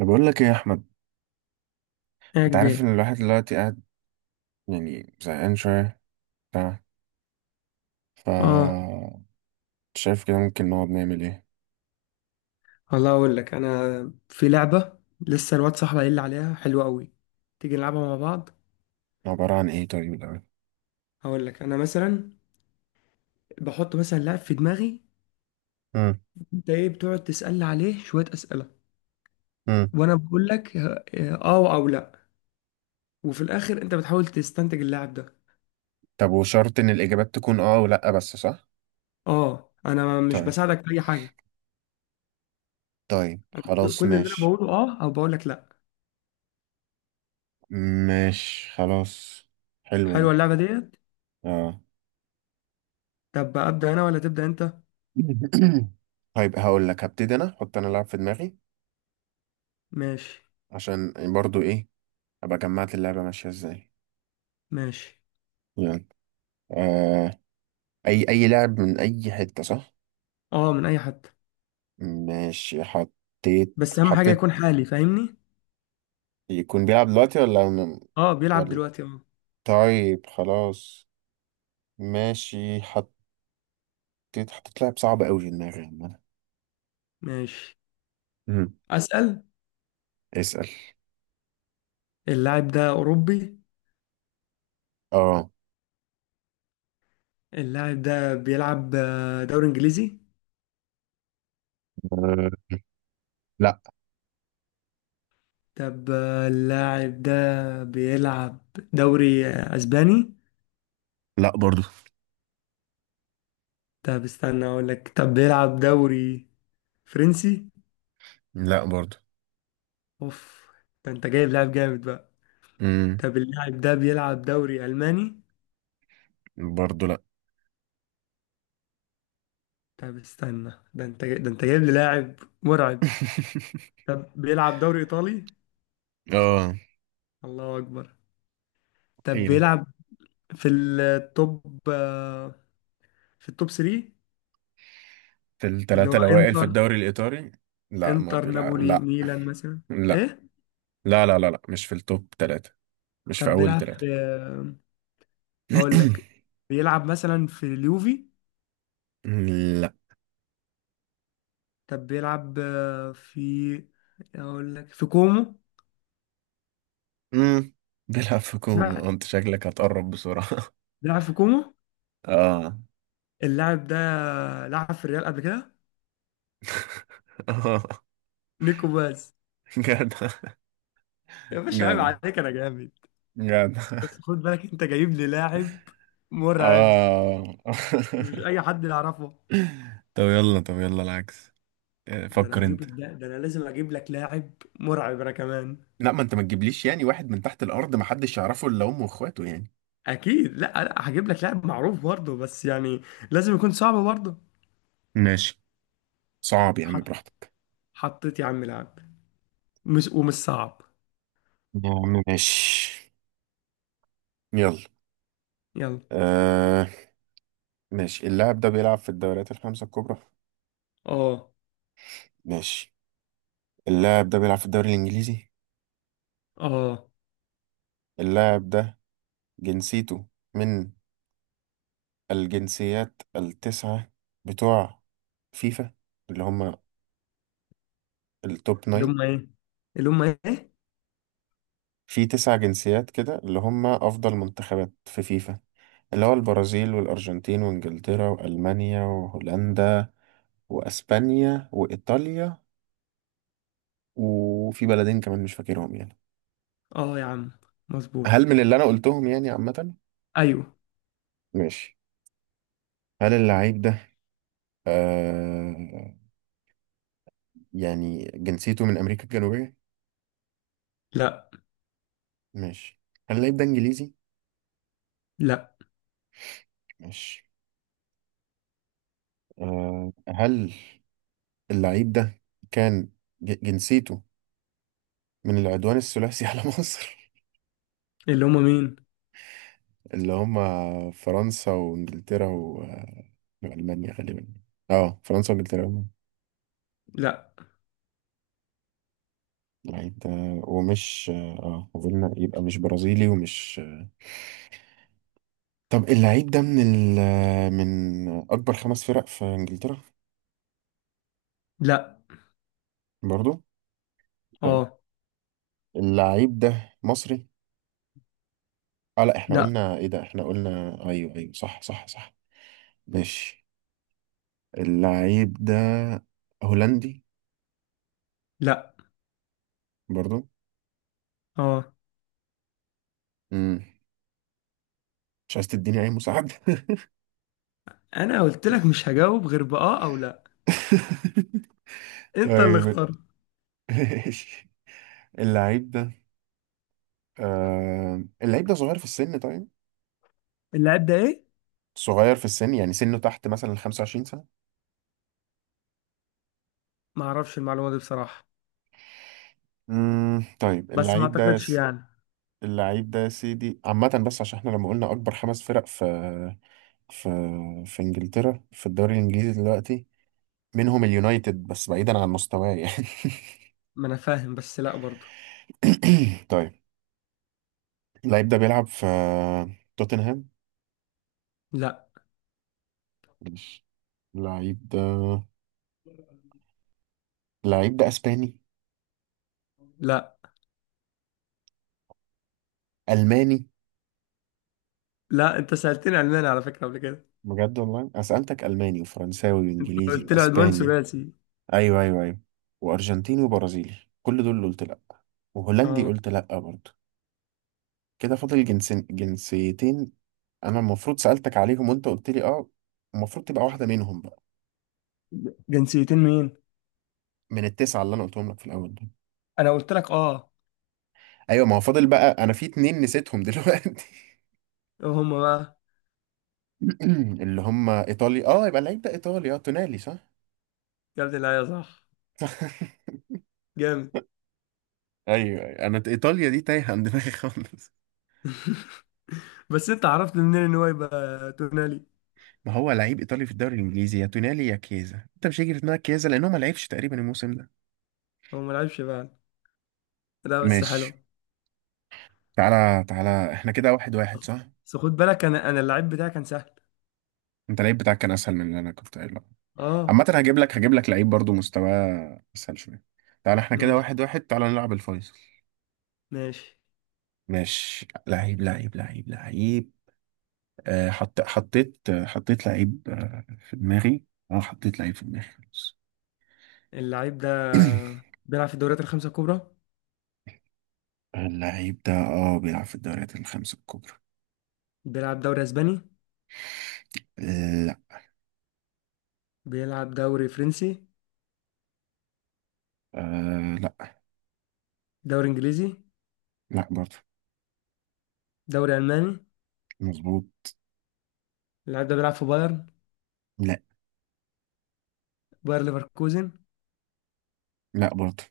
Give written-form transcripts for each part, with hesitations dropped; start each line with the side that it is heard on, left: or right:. right: انا بقول لك ايه يا احمد،
left: يا
right: انت عارف ان
left: كبير.
right: الواحد دلوقتي قاعد يعني زهقان شويه بتاع ف
left: اه.
right: شايف كده ممكن نقعد نعمل ايه؟
left: والله اقول لك انا في لعبه لسه الواد صاحبي قايل لي عليها حلوه قوي. تيجي نلعبها مع بعض؟
right: عباره عن ايه طيب الاول؟
left: هقول لك انا مثلا بحط مثلا لاعب في دماغي.
right: امم
left: انت ايه بتقعد تسالني عليه شويه اسئله.
right: امم
left: وانا بقول لك اه او لا. وفي الاخر انت بتحاول تستنتج اللاعب ده.
right: طب وشرط ان الاجابات تكون اه ولا بس صح؟
left: اه، انا مش
right: طيب،
left: بساعدك في اي حاجه.
right: طيب، خلاص
left: كل اللي انا
right: ماشي.
left: بقوله اه او بقول لك لا.
right: ماشي خلاص. حلوه
left: حلوه
right: دي.
left: اللعبه ديت.
right: اه.
left: طب ابدا انا ولا تبدا انت؟
right: طيب هقول لك، هبتدي انا احط انا لعب في دماغي،
left: ماشي.
right: عشان برضو ايه ابقى جمعت اللعبه ماشيه ازاي.
left: ماشي.
right: يلا. آه. اي لعب من اي حته صح.
left: اه، من اي حد.
right: ماشي حطيت
left: بس اهم حاجه
right: حطيت
left: يكون حالي فاهمني.
right: يكون بيلعب دلوقتي ولا
left: اه بيلعب
right: ولا؟
left: دلوقتي اه.
right: طيب خلاص ماشي حطيت. حطيت لاعب صعب قوي في دماغي عامة.
left: ماشي.
right: امم
left: اسأل.
right: اسأل.
left: اللاعب ده اوروبي؟
right: اه.
left: اللاعب ده بيلعب دوري انجليزي؟
right: آه. لا.
left: طب اللاعب ده بيلعب دوري اسباني؟
right: لا برضو.
left: طب استنى اقول لك، طب بيلعب دوري فرنسي؟
right: لا برضو.
left: اوف، ده انت جايب لاعب جامد بقى.
right: امم
left: طب اللاعب ده بيلعب دوري الماني؟
right: برضو لا.
left: طب استنى، ده انت جايب لي لاعب مرعب. طب بيلعب دوري ايطالي؟
right: اه.
left: الله اكبر. طب
right: حيرة.
left: بيلعب في التوب في التوب 3.
right: في
left: اللي
right: التلاتة
left: هو
right: الأوائل في
left: انتر.
right: الدوري الإيطالي. لا ما
left: انتر
right: بيلعب،
left: نابولي
right: لا
left: ميلان مثلا.
right: لا
left: ايه؟
right: لا لا لا لا، مش في التوب تلاتة. مش في
left: طب
right: أول
left: بيلعب
right: تلاتة.
left: في هقول لك بيلعب مثلا في اليوفي؟
right: لا.
left: طب بيلعب آه، في هقول لك في كومو.
right: امم بيلعب في كوما،
left: لا،
right: انت شكلك هتقرب بسرعة.
left: بيلعب في كومو.
right: اه.
left: اللاعب ده لعب في الريال قبل كده.
right: اه.
left: نيكو باز.
right: جدع.
left: يا باشا عيب
right: جدع.
left: عليك انا جامد.
right: جدع.
left: بس خد بالك انت جايب لي لاعب مرعب،
right: اه.
left: مش اي حد يعرفه.
right: طب يلا، طب يلا العكس. آه، فكر انت.
left: ده انا لازم اجيب لك لاعب مرعب انا كمان.
right: لا، ما انت ما تجيبليش يعني واحد من تحت الارض ما حدش يعرفه الا امه واخواته يعني.
left: اكيد، لا لا، هجيب لك لاعب معروف برضه، بس يعني لازم يكون صعب برضه.
right: ماشي. صعب يا عم
left: حط
right: براحتك.
left: حطيت يا عم لاعب مش ومش صعب.
right: يا عم ماشي. يلا.
left: يلا.
right: آه. ماشي، اللاعب ده بيلعب في الدوريات الخمسة الكبرى.
left: اه.
right: ماشي. اللاعب ده بيلعب في الدوري الإنجليزي.
left: اه.
right: اللاعب ده جنسيته من الجنسيات التسعة بتوع فيفا، اللي هم التوب
left: اللي
right: ناين.
left: هم ايه؟ اللي هم ايه؟
right: في تسع جنسيات كده اللي هم أفضل منتخبات في فيفا، اللي هو البرازيل والأرجنتين وإنجلترا وألمانيا وهولندا وأسبانيا وإيطاليا، وفي بلدين كمان مش فاكرهم يعني.
left: اه يا عم مظبوط.
right: هل من اللي أنا قلتهم يعني عامة؟
left: ايوه.
right: ماشي. هل اللعيب ده آه يعني جنسيته من أمريكا الجنوبية؟
left: لا،
right: ماشي. هل اللعيب ده إنجليزي؟
left: لا.
right: ماشي. آه، هل اللعيب ده كان جنسيته من العدوان الثلاثي على مصر؟
left: اللي هم مين؟
right: اللي هم فرنسا وانجلترا والمانيا غالبا. اه فرنسا وانجلترا والمانيا.
left: لا.
right: اللعيب ده ومش، اه قلنا يبقى مش برازيلي ومش آه. طب اللعيب ده من ال... من اكبر خمس فرق في انجلترا؟
left: لا.
right: برضو؟ طيب.
left: اه.
right: اللعيب ده مصري؟ اه لا احنا
left: لا.
right: قلنا ايه ده، احنا قلنا ايوه ايوه صح صح صح. ماشي. اللعيب ده هولندي؟
left: لا.
right: برضو.
left: اه،
right: مم. مش عايز تديني اي مساعدة.
left: انا قلت لك مش هجاوب غير باه او لا. انت اللي
right: طيب.
left: اخترت.
right: ماشي. اللعيب ده آه... اللعيب ده صغير في السن طيب؟
left: اللاعب ده ايه؟
right: صغير في السن يعني سنه تحت مثلا ال 25 سنة.
left: ما اعرفش المعلومه دي بصراحه.
right: مم. طيب
left: بس ما
right: اللعيب ده يا
left: اعتقدش
right: س...
left: يعني.
right: اللعيب ده يا سيدي عامة، بس عشان احنا لما قلنا أكبر خمس فرق في، في، في إنجلترا في الدوري الإنجليزي دلوقتي منهم اليونايتد، بس بعيدا عن مستواه يعني.
left: ما انا فاهم بس لا برضه.
right: طيب. اللعيب ده بيلعب في توتنهام؟
left: لا.
right: ماشي. اللعيب ده، اللعيب ده اسباني؟
left: لا،
right: الماني؟
left: لا، انت سألتني علمان على فكرة قبل كده.
right: بجد والله انا سالتك الماني وفرنساوي وانجليزي
left: قلت لي عدوان
right: واسباني،
left: ثلاثي.
right: ايوه ايوه ايوه، وارجنتيني وبرازيلي كل دول قلت لا، وهولندي
left: اه.
right: قلت لا برضه. كده فاضل جنسين، جنسيتين انا المفروض سالتك عليهم وانت قلت لي اه، المفروض تبقى واحده منهم بقى.
left: جنسيتين مين؟
right: من التسعه اللي انا قلتهم لك في الاول دول.
left: انا قلت لك اه.
right: ايوه ما هو فاضل بقى انا في اتنين نسيتهم دلوقتي.
left: هما بقى؟
right: اللي هم ايطاليا. اه يبقى اللعيب ده ايطالي، اه تونالي صح؟
left: يا ابن اللعيبة صح. جامد.
right: ايوه أيوة. انا ايطاليا دي تايهه عن دماغي خالص.
left: بس انت عرفت منين ان هو يبقى تونالي؟
right: ما هو لعيب ايطالي في الدوري الانجليزي، يا تونالي يا كيزا، انت مش هيجي في دماغك كيزا لانه ما لعبش تقريبا الموسم ده.
left: هو ما لعبش بقى؟ لا بس حلو.
right: ماشي. تعالى تعالى احنا كده واحد واحد صح.
left: بس خد بالك انا اللعيب بتاعي كان سهل.
right: انت اللعيب بتاعك كان اسهل من اللي انا كنت قايله.
left: اه.
right: عامه هجيب لك، هجيب لك لعيب برضو مستواه اسهل شويه. تعالى احنا كده
left: ماشي.
right: واحد واحد، تعالى نلعب الفيصل.
left: ماشي.
right: ماشي. لعيب لعيب لعيب لعيب. آه، حطيت حطيت لعيب آه، في دماغي. اه حطيت لعيب في دماغي خلاص.
left: اللعيب ده بيلعب في الدوريات الخمسة الكبرى.
right: اللعيب ده اه بيلعب في الدوريات الخمسة الكبرى.
left: بيلعب دوري اسباني؟
right: لا.
left: بيلعب دوري فرنسي؟
right: آه لا.
left: دوري انجليزي؟
right: لا برضه.
left: دوري الماني؟
right: مظبوط.
left: اللعيب ده بيلعب في بايرن؟
right: لا.
left: باير ليفركوزن؟
right: لا برضه.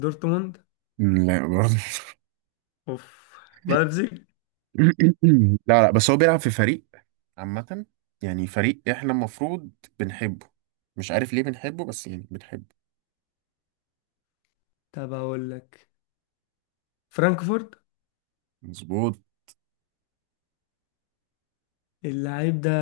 left: دورتموند؟
right: لا برضه.
left: اوف. لايبزيج؟
right: لا لا، بس هو بيلعب في فريق عامة، يعني فريق احنا المفروض بنحبه، مش عارف ليه بنحبه بس يعني بنحبه.
left: طب اقول لك، فرانكفورت؟
right: مظبوط.
left: اللعيب ده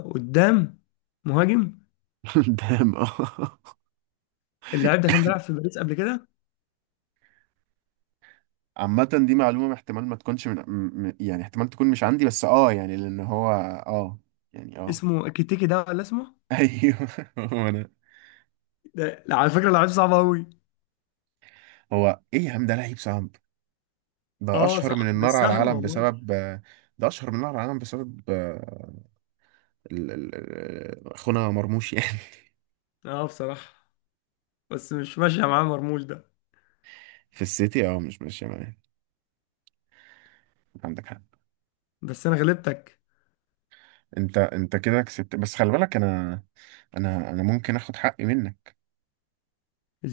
left: قدام؟ مهاجم؟
right: قدام اه.
left: اللعيب ده كان بيلعب في باريس قبل كده؟
right: عامة دي معلومة احتمال ما تكونش من يعني احتمال تكون مش عندي، بس اه يعني لأن هو اه يعني اه.
left: اسمه كيتيكي ده ولا اسمه؟
right: ايوه. هو انا
left: ده لا، على فكرة لعيب صعب قوي.
right: هو ايه يا عم ده لعيب صعب؟ ده
left: اه
right: اشهر
left: صعب
right: من
left: مش
right: النار على
left: سهل
right: العالم
left: والله.
right: بسبب، ده اشهر من النار على العالم بسبب آه، اخونا مرموش يعني.
left: اه بصراحة، بس مش ماشية معاه مرموش ده.
right: في السيتي اه مش ماشية معايا، عندك حق.
left: بس انا غلبتك.
right: انت انت كده كسبت، بس خلي بالك انا، انا ممكن اخد حقي منك.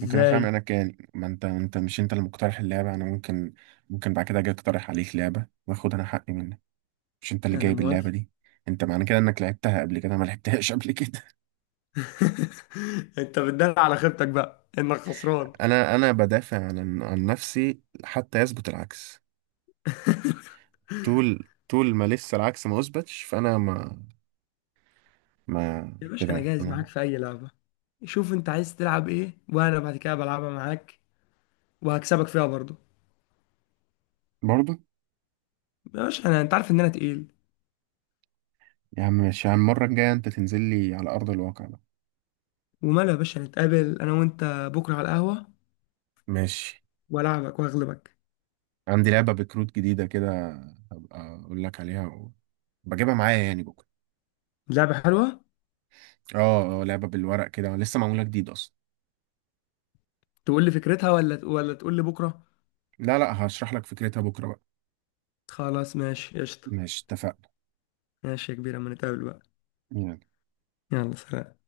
right: ممكن اخمن انا كان، ما انت، انت مش انت اللي مقترح اللعبه، انا ممكن، ممكن بعد كده اجي اقترح عليك لعبه واخد انا حقي منك. مش انت اللي
left: انا
right: جايب اللعبه
left: موافق.
right: دي؟ انت معنى كده انك لعبتها قبل كده، أنا ما لعبتهاش قبل كده.
left: انت بتدل على خيبتك بقى انك خسران.
right: انا بدافع عن نفسي حتى يثبت العكس. طول ما لسه العكس ما اثبتش فانا ما، ما،
left: يا باشا انا
right: كده
left: جاهز
right: انا
left: معاك في اي لعبة. شوف انت عايز تلعب ايه، وانا بعد كده بلعبها معاك، وهكسبك فيها برضو.
right: برضه.
left: يا باشا، انا انت عارف ان انا تقيل.
right: يا عم ماشي يا عم، المره الجايه انت تنزل لي على ارض الواقع بقى.
left: وماله يا باشا، نتقابل انا وانت بكره على القهوه،
right: ماشي.
left: والعبك واغلبك.
right: عندي لعبه بكروت جديده كده، هبقى اقول لك عليها و... بجيبها معايا يعني بكره.
left: لعبه حلوه.
right: اه آه، لعبة بالورق كده لسه معمولة جديد اصلا.
left: تقول لي فكرتها ولا تقول لي بكره؟
right: لا لا هشرح لك فكرتها بكرة بقى.
left: خلاص ماشي قشطه.
right: ماشي اتفقنا.
left: ماشي يا كبير، اما نتقابل بقى. يلا سلام.